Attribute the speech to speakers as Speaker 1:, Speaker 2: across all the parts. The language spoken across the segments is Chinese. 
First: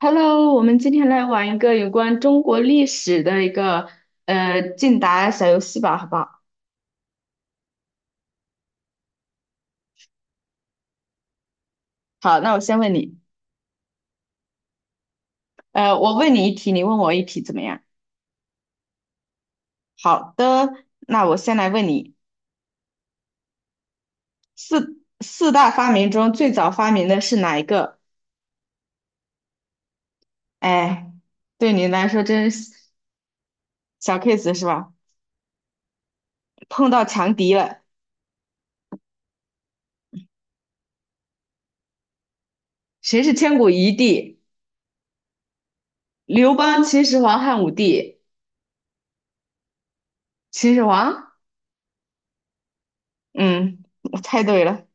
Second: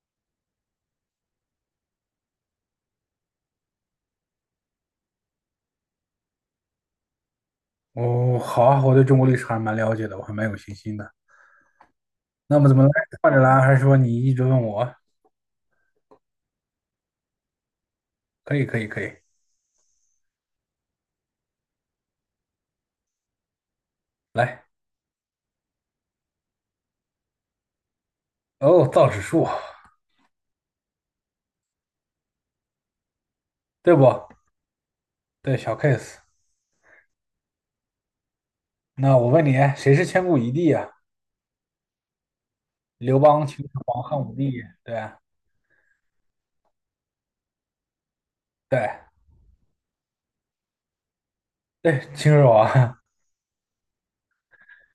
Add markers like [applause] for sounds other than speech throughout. Speaker 1: Hello，我们今天来玩一个有关中国历史的一个竞答小游戏吧，好不好？
Speaker 2: 哦，好啊，我对中国历史还蛮了解的，我还蛮有信心的。
Speaker 1: 好，那
Speaker 2: 那
Speaker 1: 我
Speaker 2: 么怎
Speaker 1: 先
Speaker 2: 么来？
Speaker 1: 问你，
Speaker 2: 换着来，还是说你一直问我？
Speaker 1: 我问你一题，你问我一题，怎么样？
Speaker 2: 可以，可以，可以。
Speaker 1: 好的，那我先来问你，
Speaker 2: 来，
Speaker 1: 四大发明中最早发明的是哪一个？
Speaker 2: 哦，造纸术，
Speaker 1: 哎，对你来说真是
Speaker 2: 对
Speaker 1: 小
Speaker 2: 不？
Speaker 1: case 是吧？
Speaker 2: 对，小 case。
Speaker 1: 碰到强敌了，
Speaker 2: 那我问你，谁是千古一帝啊？刘
Speaker 1: 谁是
Speaker 2: 邦、
Speaker 1: 千
Speaker 2: 秦
Speaker 1: 古
Speaker 2: 始
Speaker 1: 一
Speaker 2: 皇、汉武
Speaker 1: 帝？
Speaker 2: 帝，对啊，
Speaker 1: 刘邦、秦始皇、汉武帝？
Speaker 2: 对
Speaker 1: 秦始皇？
Speaker 2: 对，秦始皇。
Speaker 1: 嗯，我猜对了。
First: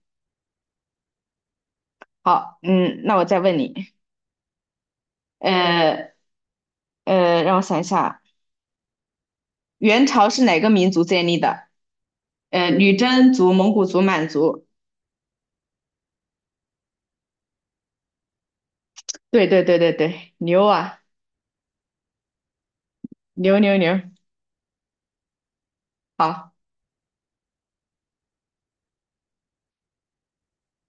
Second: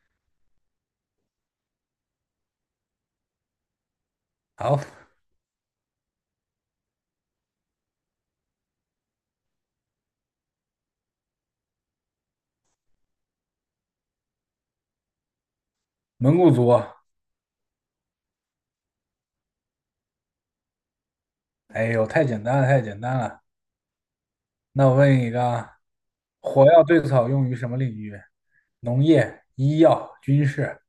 Speaker 1: 好，嗯，那我再问你。
Speaker 2: [laughs] 好，
Speaker 1: 呃让我想一下，元朝是哪个民族建立的？女真族、蒙古族、满族。
Speaker 2: 蒙古族。
Speaker 1: 对对对对对，牛啊，
Speaker 2: 哎呦，太简单了，太简单了。
Speaker 1: 牛牛牛。
Speaker 2: 那我问你一个啊。
Speaker 1: 好，
Speaker 2: 火药最早用于什么领域？农业、医药、军事。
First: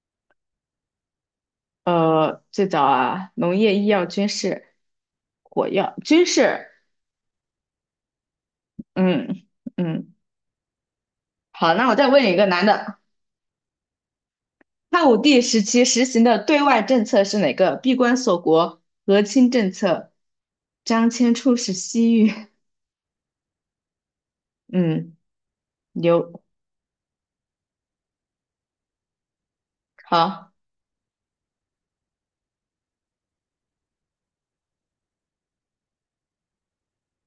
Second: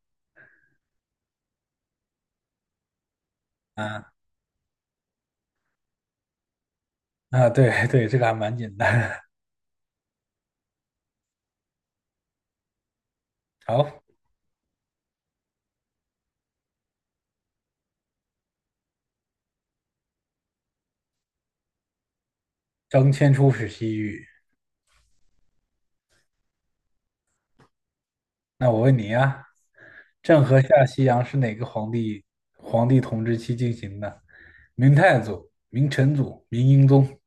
Speaker 1: 最早啊，农业、医药、
Speaker 2: 啊
Speaker 1: 军事、火药、军事。
Speaker 2: 啊，对对，这个还蛮简单。
Speaker 1: 嗯嗯，好，那我再问你一个难的，
Speaker 2: 好，
Speaker 1: 汉武帝时期实行的对外政策是哪个？闭关锁国、和亲政策、张骞出使西域。
Speaker 2: 张骞出使西域。
Speaker 1: 嗯，牛。
Speaker 2: 那我问你啊，郑
Speaker 1: 好，
Speaker 2: 和下西洋是哪个皇帝统治期进行的？明太祖、明成祖、明英宗。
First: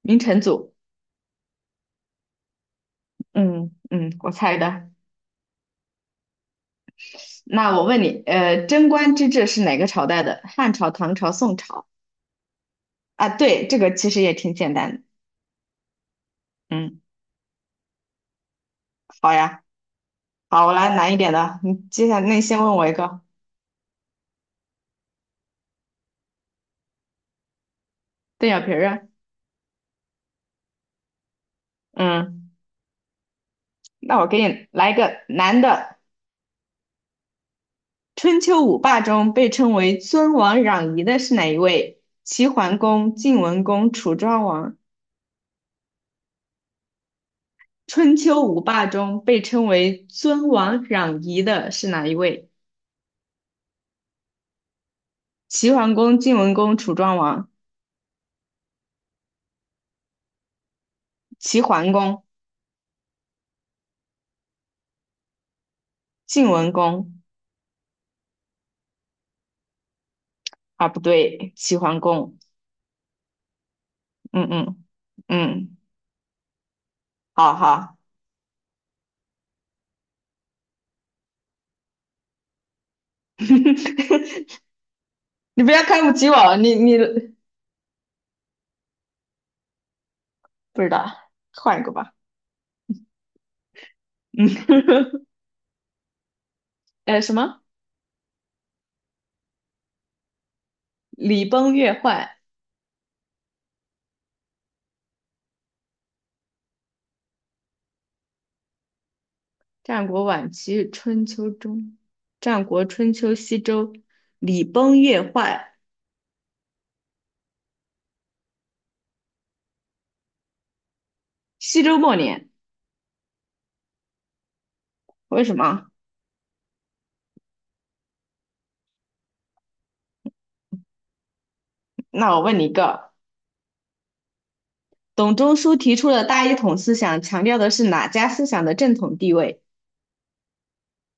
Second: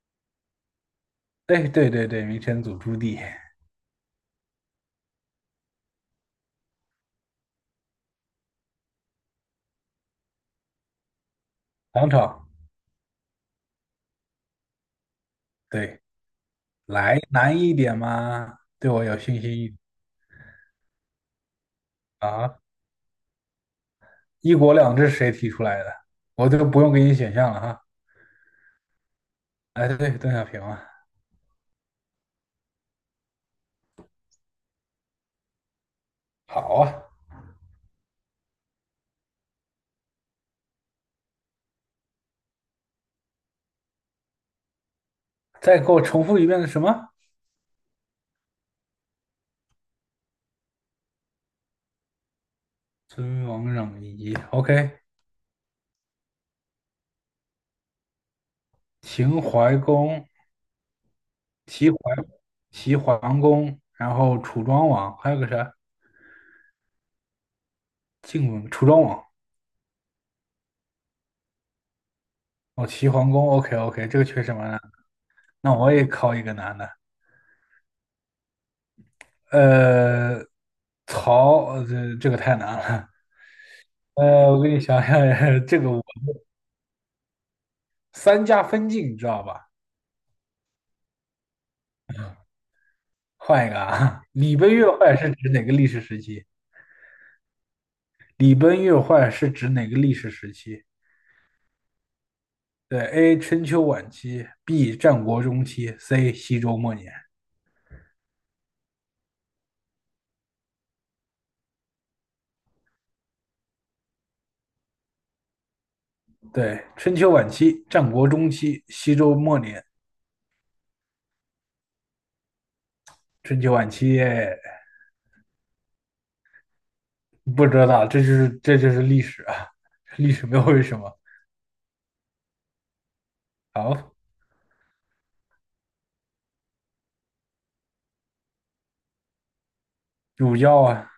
Speaker 1: 明成祖。
Speaker 2: 对对对对，明成祖朱棣，
Speaker 1: 嗯嗯，我猜的。那我问你，贞观之治是哪个朝代的？汉朝、唐朝、宋朝？
Speaker 2: 唐朝。
Speaker 1: 啊，对，这个其实也挺简单的。
Speaker 2: 对，
Speaker 1: 嗯，
Speaker 2: 来难一点嘛，对我有
Speaker 1: 好
Speaker 2: 信心
Speaker 1: 呀，
Speaker 2: 一点
Speaker 1: 好，我来难一点的。你接下来，那你先
Speaker 2: 啊。
Speaker 1: 问我一个
Speaker 2: 一国两制谁提出来的？我都不用给你选项了哈。
Speaker 1: 邓小平儿啊。
Speaker 2: 哎，对，邓小平啊。
Speaker 1: 嗯，那我给你来一个男的。
Speaker 2: 好啊，
Speaker 1: 春秋五霸中被称为尊王攘夷的是哪一位？齐桓公、晋文公、楚庄王。
Speaker 2: 再给我重复一遍是什么？
Speaker 1: 春秋五霸中被称为尊王攘夷的是哪一位？
Speaker 2: 尊王攘夷。OK,
Speaker 1: 齐桓公、晋文公、楚庄王，
Speaker 2: 秦淮公。
Speaker 1: 齐桓
Speaker 2: 齐桓
Speaker 1: 公、
Speaker 2: 齐桓公，然后楚庄王，还有个啥？
Speaker 1: 晋文公
Speaker 2: 晋文楚庄王。
Speaker 1: 啊，不对，齐桓公，
Speaker 2: 哦，齐桓公。OK OK,这个确
Speaker 1: 嗯
Speaker 2: 实蛮难
Speaker 1: 嗯
Speaker 2: 的。那
Speaker 1: 嗯，
Speaker 2: 我也考一个难的。
Speaker 1: 好好，
Speaker 2: 呃，曹，这个太难了。
Speaker 1: [laughs]
Speaker 2: 我给你想想，
Speaker 1: 你
Speaker 2: [laughs]
Speaker 1: 不
Speaker 2: 这
Speaker 1: 要
Speaker 2: 个我
Speaker 1: 看不起我，你
Speaker 2: 三家分晋，你知道吧？
Speaker 1: 不知道，换一个吧，
Speaker 2: 换一个啊，[laughs] 礼崩乐坏
Speaker 1: 嗯，
Speaker 2: 是指哪个历史时期？
Speaker 1: [laughs] 什么？
Speaker 2: 礼崩乐坏是指哪个历史时期？
Speaker 1: 礼崩乐坏，
Speaker 2: 对，A. 春秋晚期，B. 战国中期，C. 西周末年。
Speaker 1: 战国晚期，春秋中，战国春秋西周，礼崩乐坏，
Speaker 2: 对，春秋晚期、战国中期、西周末年、
Speaker 1: 西周末年，
Speaker 2: 春秋晚期，
Speaker 1: 为什么？
Speaker 2: 不知道，这就是历史啊，历史没有为什么。
Speaker 1: 那我问你一个。
Speaker 2: 好，
Speaker 1: 董仲舒提出了大一统思想，强调的是哪家思想的正统地位
Speaker 2: 主要啊。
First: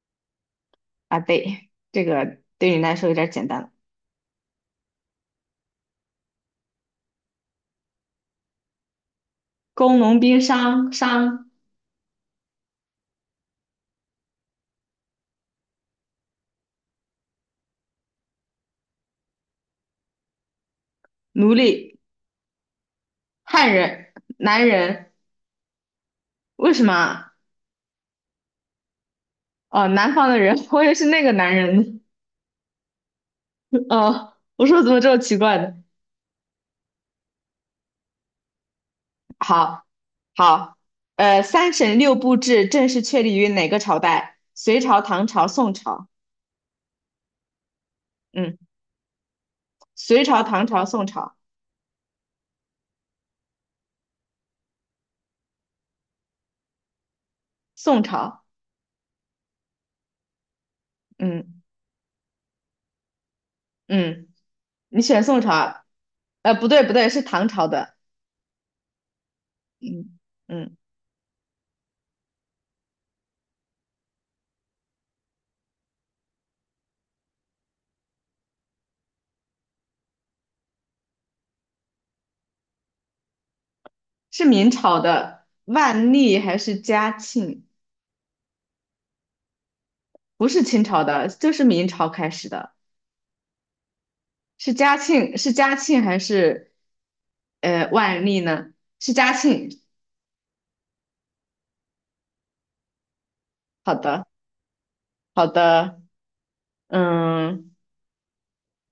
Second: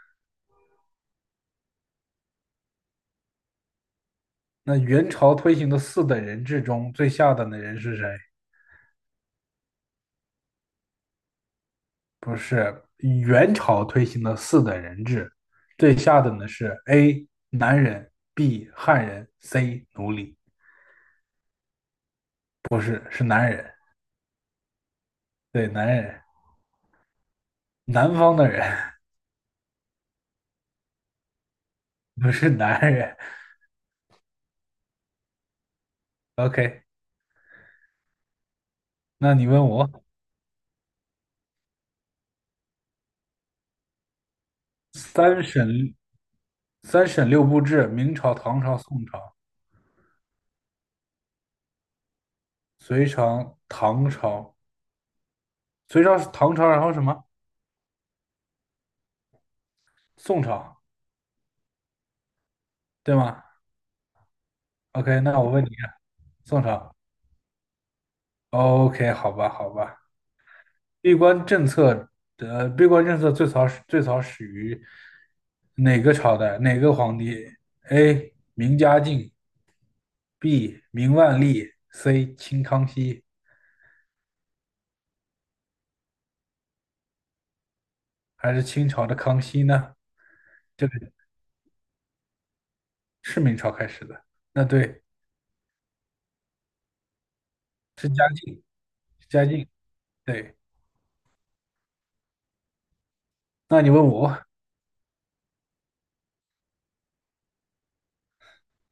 Speaker 1: 啊？对，这个对你来说有点简单了。
Speaker 2: 那元朝推行的四等人制中最下等的人是谁？
Speaker 1: 工农兵商
Speaker 2: 不是元朝推行的四等人制，最下等的是 A 男人，B 汉人，C 奴隶，
Speaker 1: 奴隶
Speaker 2: 不是是男人，
Speaker 1: 汉人男人，
Speaker 2: 对男人，
Speaker 1: 为什么啊？
Speaker 2: 南方的人。
Speaker 1: 哦，南方的人，[laughs] 我也是那个男人。
Speaker 2: [laughs] 不是男人。
Speaker 1: [laughs] 哦，我说怎么这么奇怪呢？
Speaker 2: OK,那你问
Speaker 1: 好，
Speaker 2: 我。
Speaker 1: 好，三省六部制正式确立于哪个朝代？隋朝、唐
Speaker 2: 三
Speaker 1: 朝、
Speaker 2: 省
Speaker 1: 宋朝。
Speaker 2: 三省六部制，明朝、
Speaker 1: 嗯，
Speaker 2: 唐朝、宋朝、
Speaker 1: 隋朝、唐朝、宋朝，
Speaker 2: 隋朝、唐朝、隋朝、唐朝，然后什么？
Speaker 1: 宋朝。
Speaker 2: 宋朝，
Speaker 1: 嗯
Speaker 2: 对吗
Speaker 1: 嗯。你
Speaker 2: ？OK,
Speaker 1: 选
Speaker 2: 那
Speaker 1: 宋朝
Speaker 2: 我问你，
Speaker 1: 啊
Speaker 2: 宋
Speaker 1: 不对，不
Speaker 2: 朝。
Speaker 1: 对，是唐朝的。
Speaker 2: OK,好吧，好吧。
Speaker 1: 嗯嗯，
Speaker 2: 闭关政策闭关政策最早始于哪个朝代？哪个皇帝？A. 明嘉靖，B. 明万历，C. 清康熙，
Speaker 1: 是明朝的万历还是嘉庆？
Speaker 2: 还是清朝的康熙呢？
Speaker 1: 不是清
Speaker 2: 这个
Speaker 1: 朝的，就是明朝开始的。
Speaker 2: 是明朝开始的。那
Speaker 1: 是嘉
Speaker 2: 对。
Speaker 1: 庆，是嘉庆还是
Speaker 2: 是
Speaker 1: 万
Speaker 2: 嘉
Speaker 1: 历
Speaker 2: 靖，
Speaker 1: 呢？是嘉
Speaker 2: 嘉靖，
Speaker 1: 庆。
Speaker 2: 对。那你
Speaker 1: 好
Speaker 2: 问
Speaker 1: 的，
Speaker 2: 我，
Speaker 1: 好的。嗯，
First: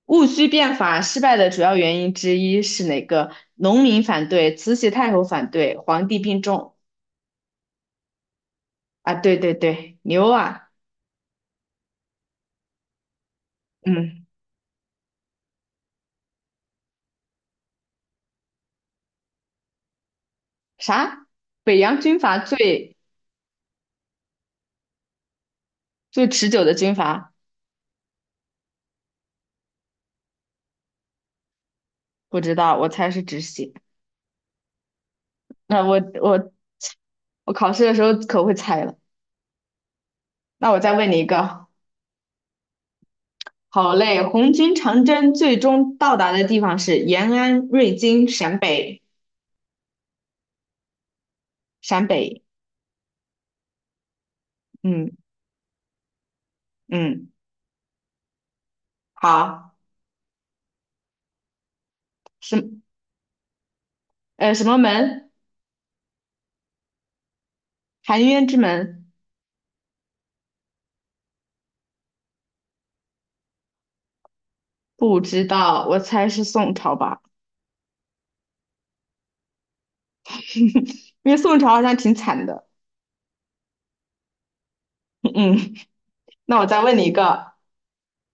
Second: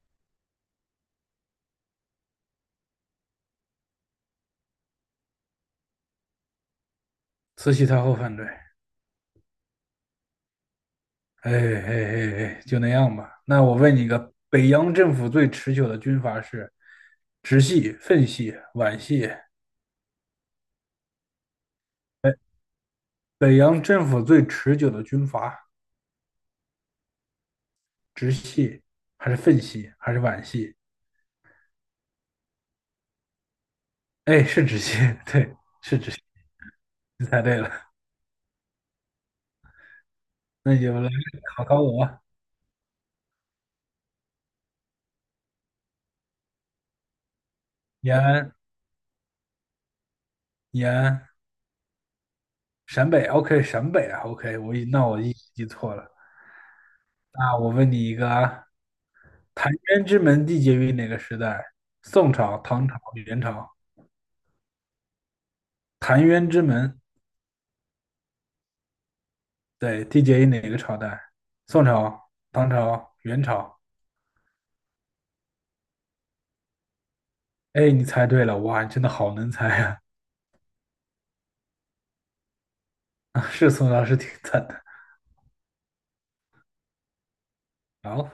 Speaker 1: 戊戌变法失败的主要原因之一是哪个？农民反对，慈禧太后反对，皇帝病重。
Speaker 2: 慈禧太后反对，哎
Speaker 1: 啊，对对对，牛啊！
Speaker 2: 哎哎哎，就那样吧。那我问你
Speaker 1: 嗯，
Speaker 2: 个，北洋政府最持久的军阀是直系、奉系、皖系。
Speaker 1: 啥？北洋军阀最
Speaker 2: 北洋政府最持久的军阀，
Speaker 1: 最持久的军阀，
Speaker 2: 直系还是奉系还是皖系？
Speaker 1: 不知道，我猜是止血。
Speaker 2: 哎，是直系，[laughs] 对，
Speaker 1: 那
Speaker 2: 是
Speaker 1: 我
Speaker 2: 直系，
Speaker 1: 我
Speaker 2: 你猜
Speaker 1: 我
Speaker 2: 对了。
Speaker 1: 考试的时候可会猜了。那
Speaker 2: 那
Speaker 1: 我
Speaker 2: 你
Speaker 1: 再
Speaker 2: 就来
Speaker 1: 问你一
Speaker 2: 考
Speaker 1: 个，
Speaker 2: 考我，
Speaker 1: 好嘞，红军长征最终到达的地方是延安、瑞
Speaker 2: 延
Speaker 1: 金、
Speaker 2: 安，
Speaker 1: 陕北、
Speaker 2: 延安，
Speaker 1: 陕北。
Speaker 2: 陕北，OK,陕北啊，OK,我一那
Speaker 1: 嗯
Speaker 2: 我一记错了。
Speaker 1: 嗯，
Speaker 2: 那我问你一个啊，澶
Speaker 1: 好，
Speaker 2: 渊之门缔结于哪个时代？宋朝、
Speaker 1: 什
Speaker 2: 唐朝、元朝。
Speaker 1: 什么门？
Speaker 2: 澶渊之门，
Speaker 1: 含冤之门？
Speaker 2: 对，缔结于哪个朝代？宋朝、唐朝、元朝。
Speaker 1: 不知道，我猜是宋朝吧，
Speaker 2: 哎，你猜对了，哇，你真的好能猜啊！
Speaker 1: [laughs] 因为宋朝好像挺惨的。
Speaker 2: [laughs] 啊是宋朝，是挺惨的。
Speaker 1: 嗯，那我再问你一个。
Speaker 2: 好，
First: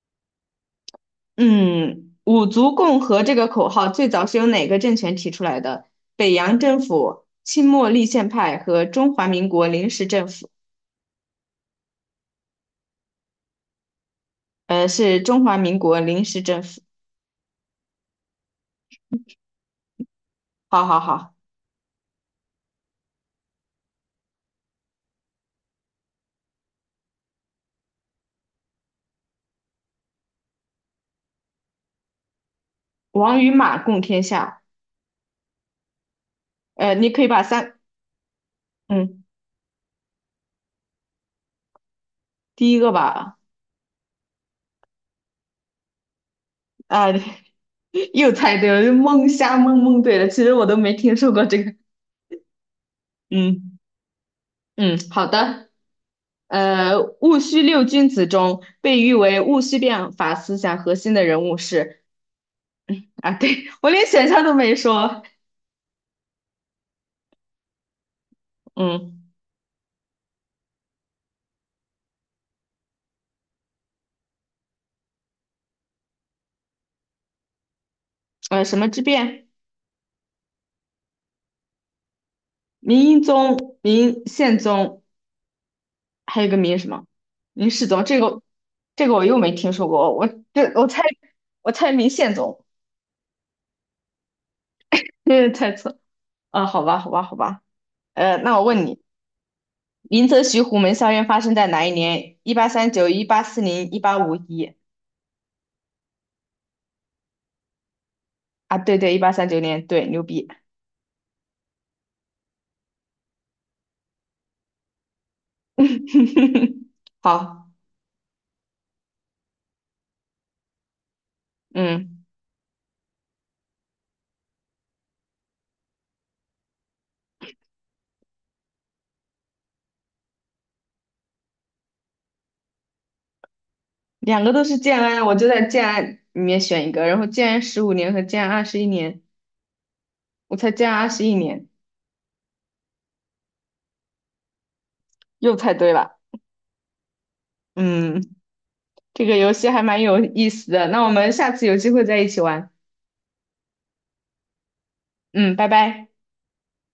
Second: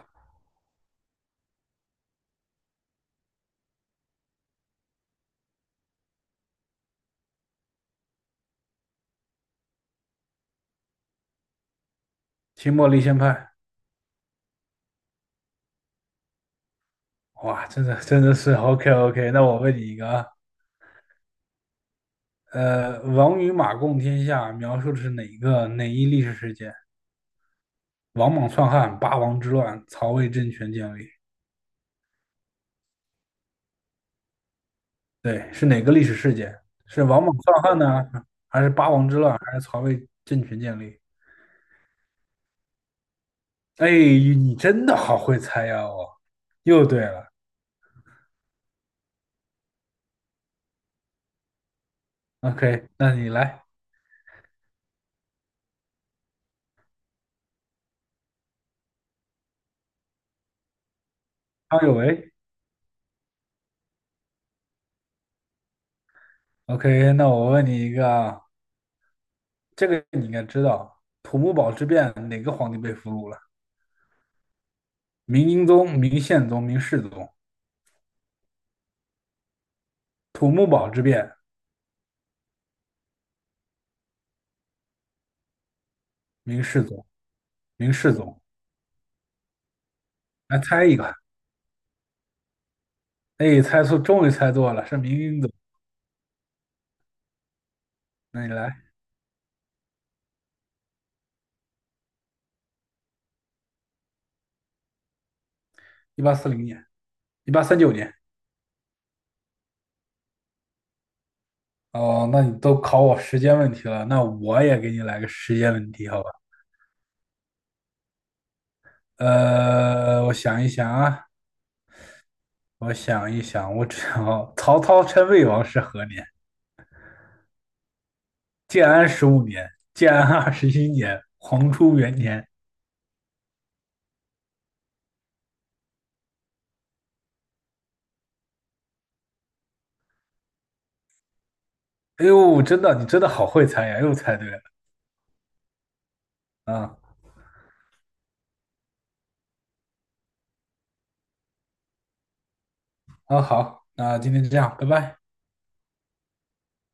Speaker 1: 嗯，五族共和这个口号最早是由哪个政权提出来的？北洋政府、清末立宪派和中华民国临时政府。
Speaker 2: 清末立宪派，
Speaker 1: 是中华民国临时政府。
Speaker 2: 哇，真的真的是 [laughs] OK OK。那我问你一个啊，
Speaker 1: 好好好，
Speaker 2: 王与马共天下描述的是哪一历史事件？王莽篡汉、八王之乱、曹魏政权建立。
Speaker 1: 王与马共天下。
Speaker 2: 对，是哪个历史事件？是
Speaker 1: 你可
Speaker 2: 王
Speaker 1: 以
Speaker 2: 莽
Speaker 1: 把
Speaker 2: 篡
Speaker 1: 三，
Speaker 2: 汉呢，还是八王之
Speaker 1: 嗯，
Speaker 2: 乱，还是曹魏政权建立？
Speaker 1: 第一个吧，
Speaker 2: 哎，你真的好会猜呀！哦，又对
Speaker 1: 啊，
Speaker 2: 了。
Speaker 1: [laughs] 又猜对了，就蒙瞎蒙蒙对了。其实我都没听说过这个。
Speaker 2: OK,那你来，
Speaker 1: 嗯嗯，好的。戊戌六君子中被誉为戊戌变法思想核心的人物
Speaker 2: 康有
Speaker 1: 是。
Speaker 2: 为。
Speaker 1: [laughs] 啊，对，我连选项都没说。
Speaker 2: OK,那我问你一个啊，
Speaker 1: 嗯，
Speaker 2: 这个你应该知道，土木堡之变哪个皇帝被俘虏了？明英宗、明宪宗、明世宗。
Speaker 1: 什么之变？
Speaker 2: 土木堡之变，
Speaker 1: 明英宗、明宪宗，还有一个
Speaker 2: 明
Speaker 1: 明
Speaker 2: 世
Speaker 1: 什么？
Speaker 2: 宗，
Speaker 1: 明世
Speaker 2: 明
Speaker 1: 宗。
Speaker 2: 世
Speaker 1: 这
Speaker 2: 宗。
Speaker 1: 个，这个我又没听说过。
Speaker 2: 来猜
Speaker 1: 我
Speaker 2: 一
Speaker 1: 猜，
Speaker 2: 个，
Speaker 1: 我猜明宪宗，
Speaker 2: 哎，猜错，终于猜错了，是明
Speaker 1: [laughs] 这
Speaker 2: 英
Speaker 1: 是
Speaker 2: 宗。
Speaker 1: 猜错。啊，好吧，好吧，好吧。
Speaker 2: 那你
Speaker 1: 那我
Speaker 2: 来，
Speaker 1: 问你，林则徐虎门校运发生在哪一年？一八三九、1840、1851。
Speaker 2: 1840年，1839年。
Speaker 1: 啊，对对，1839年。对，牛逼。
Speaker 2: 哦，那你都考我时间问题了，那我也给你来个时间问题，好吧？
Speaker 1: [laughs] 好，
Speaker 2: 我想一想啊，
Speaker 1: 嗯。
Speaker 2: 我想一想，我只要曹操称魏王是何年？建安十五年，建安二十一年，黄初元年。
Speaker 1: 两个都是建安，我就在建安里面选一个，然后建安15年和建安二十一年，我才建安二十一年，
Speaker 2: 哎呦，真的，你真的好会猜呀，又猜对了。
Speaker 1: 又猜对了。
Speaker 2: 啊
Speaker 1: 嗯，这个游戏还蛮有意思的，那我们下次有机会再一起玩。
Speaker 2: 啊，好，那今天就这样，拜拜。
Speaker 1: 嗯，拜拜。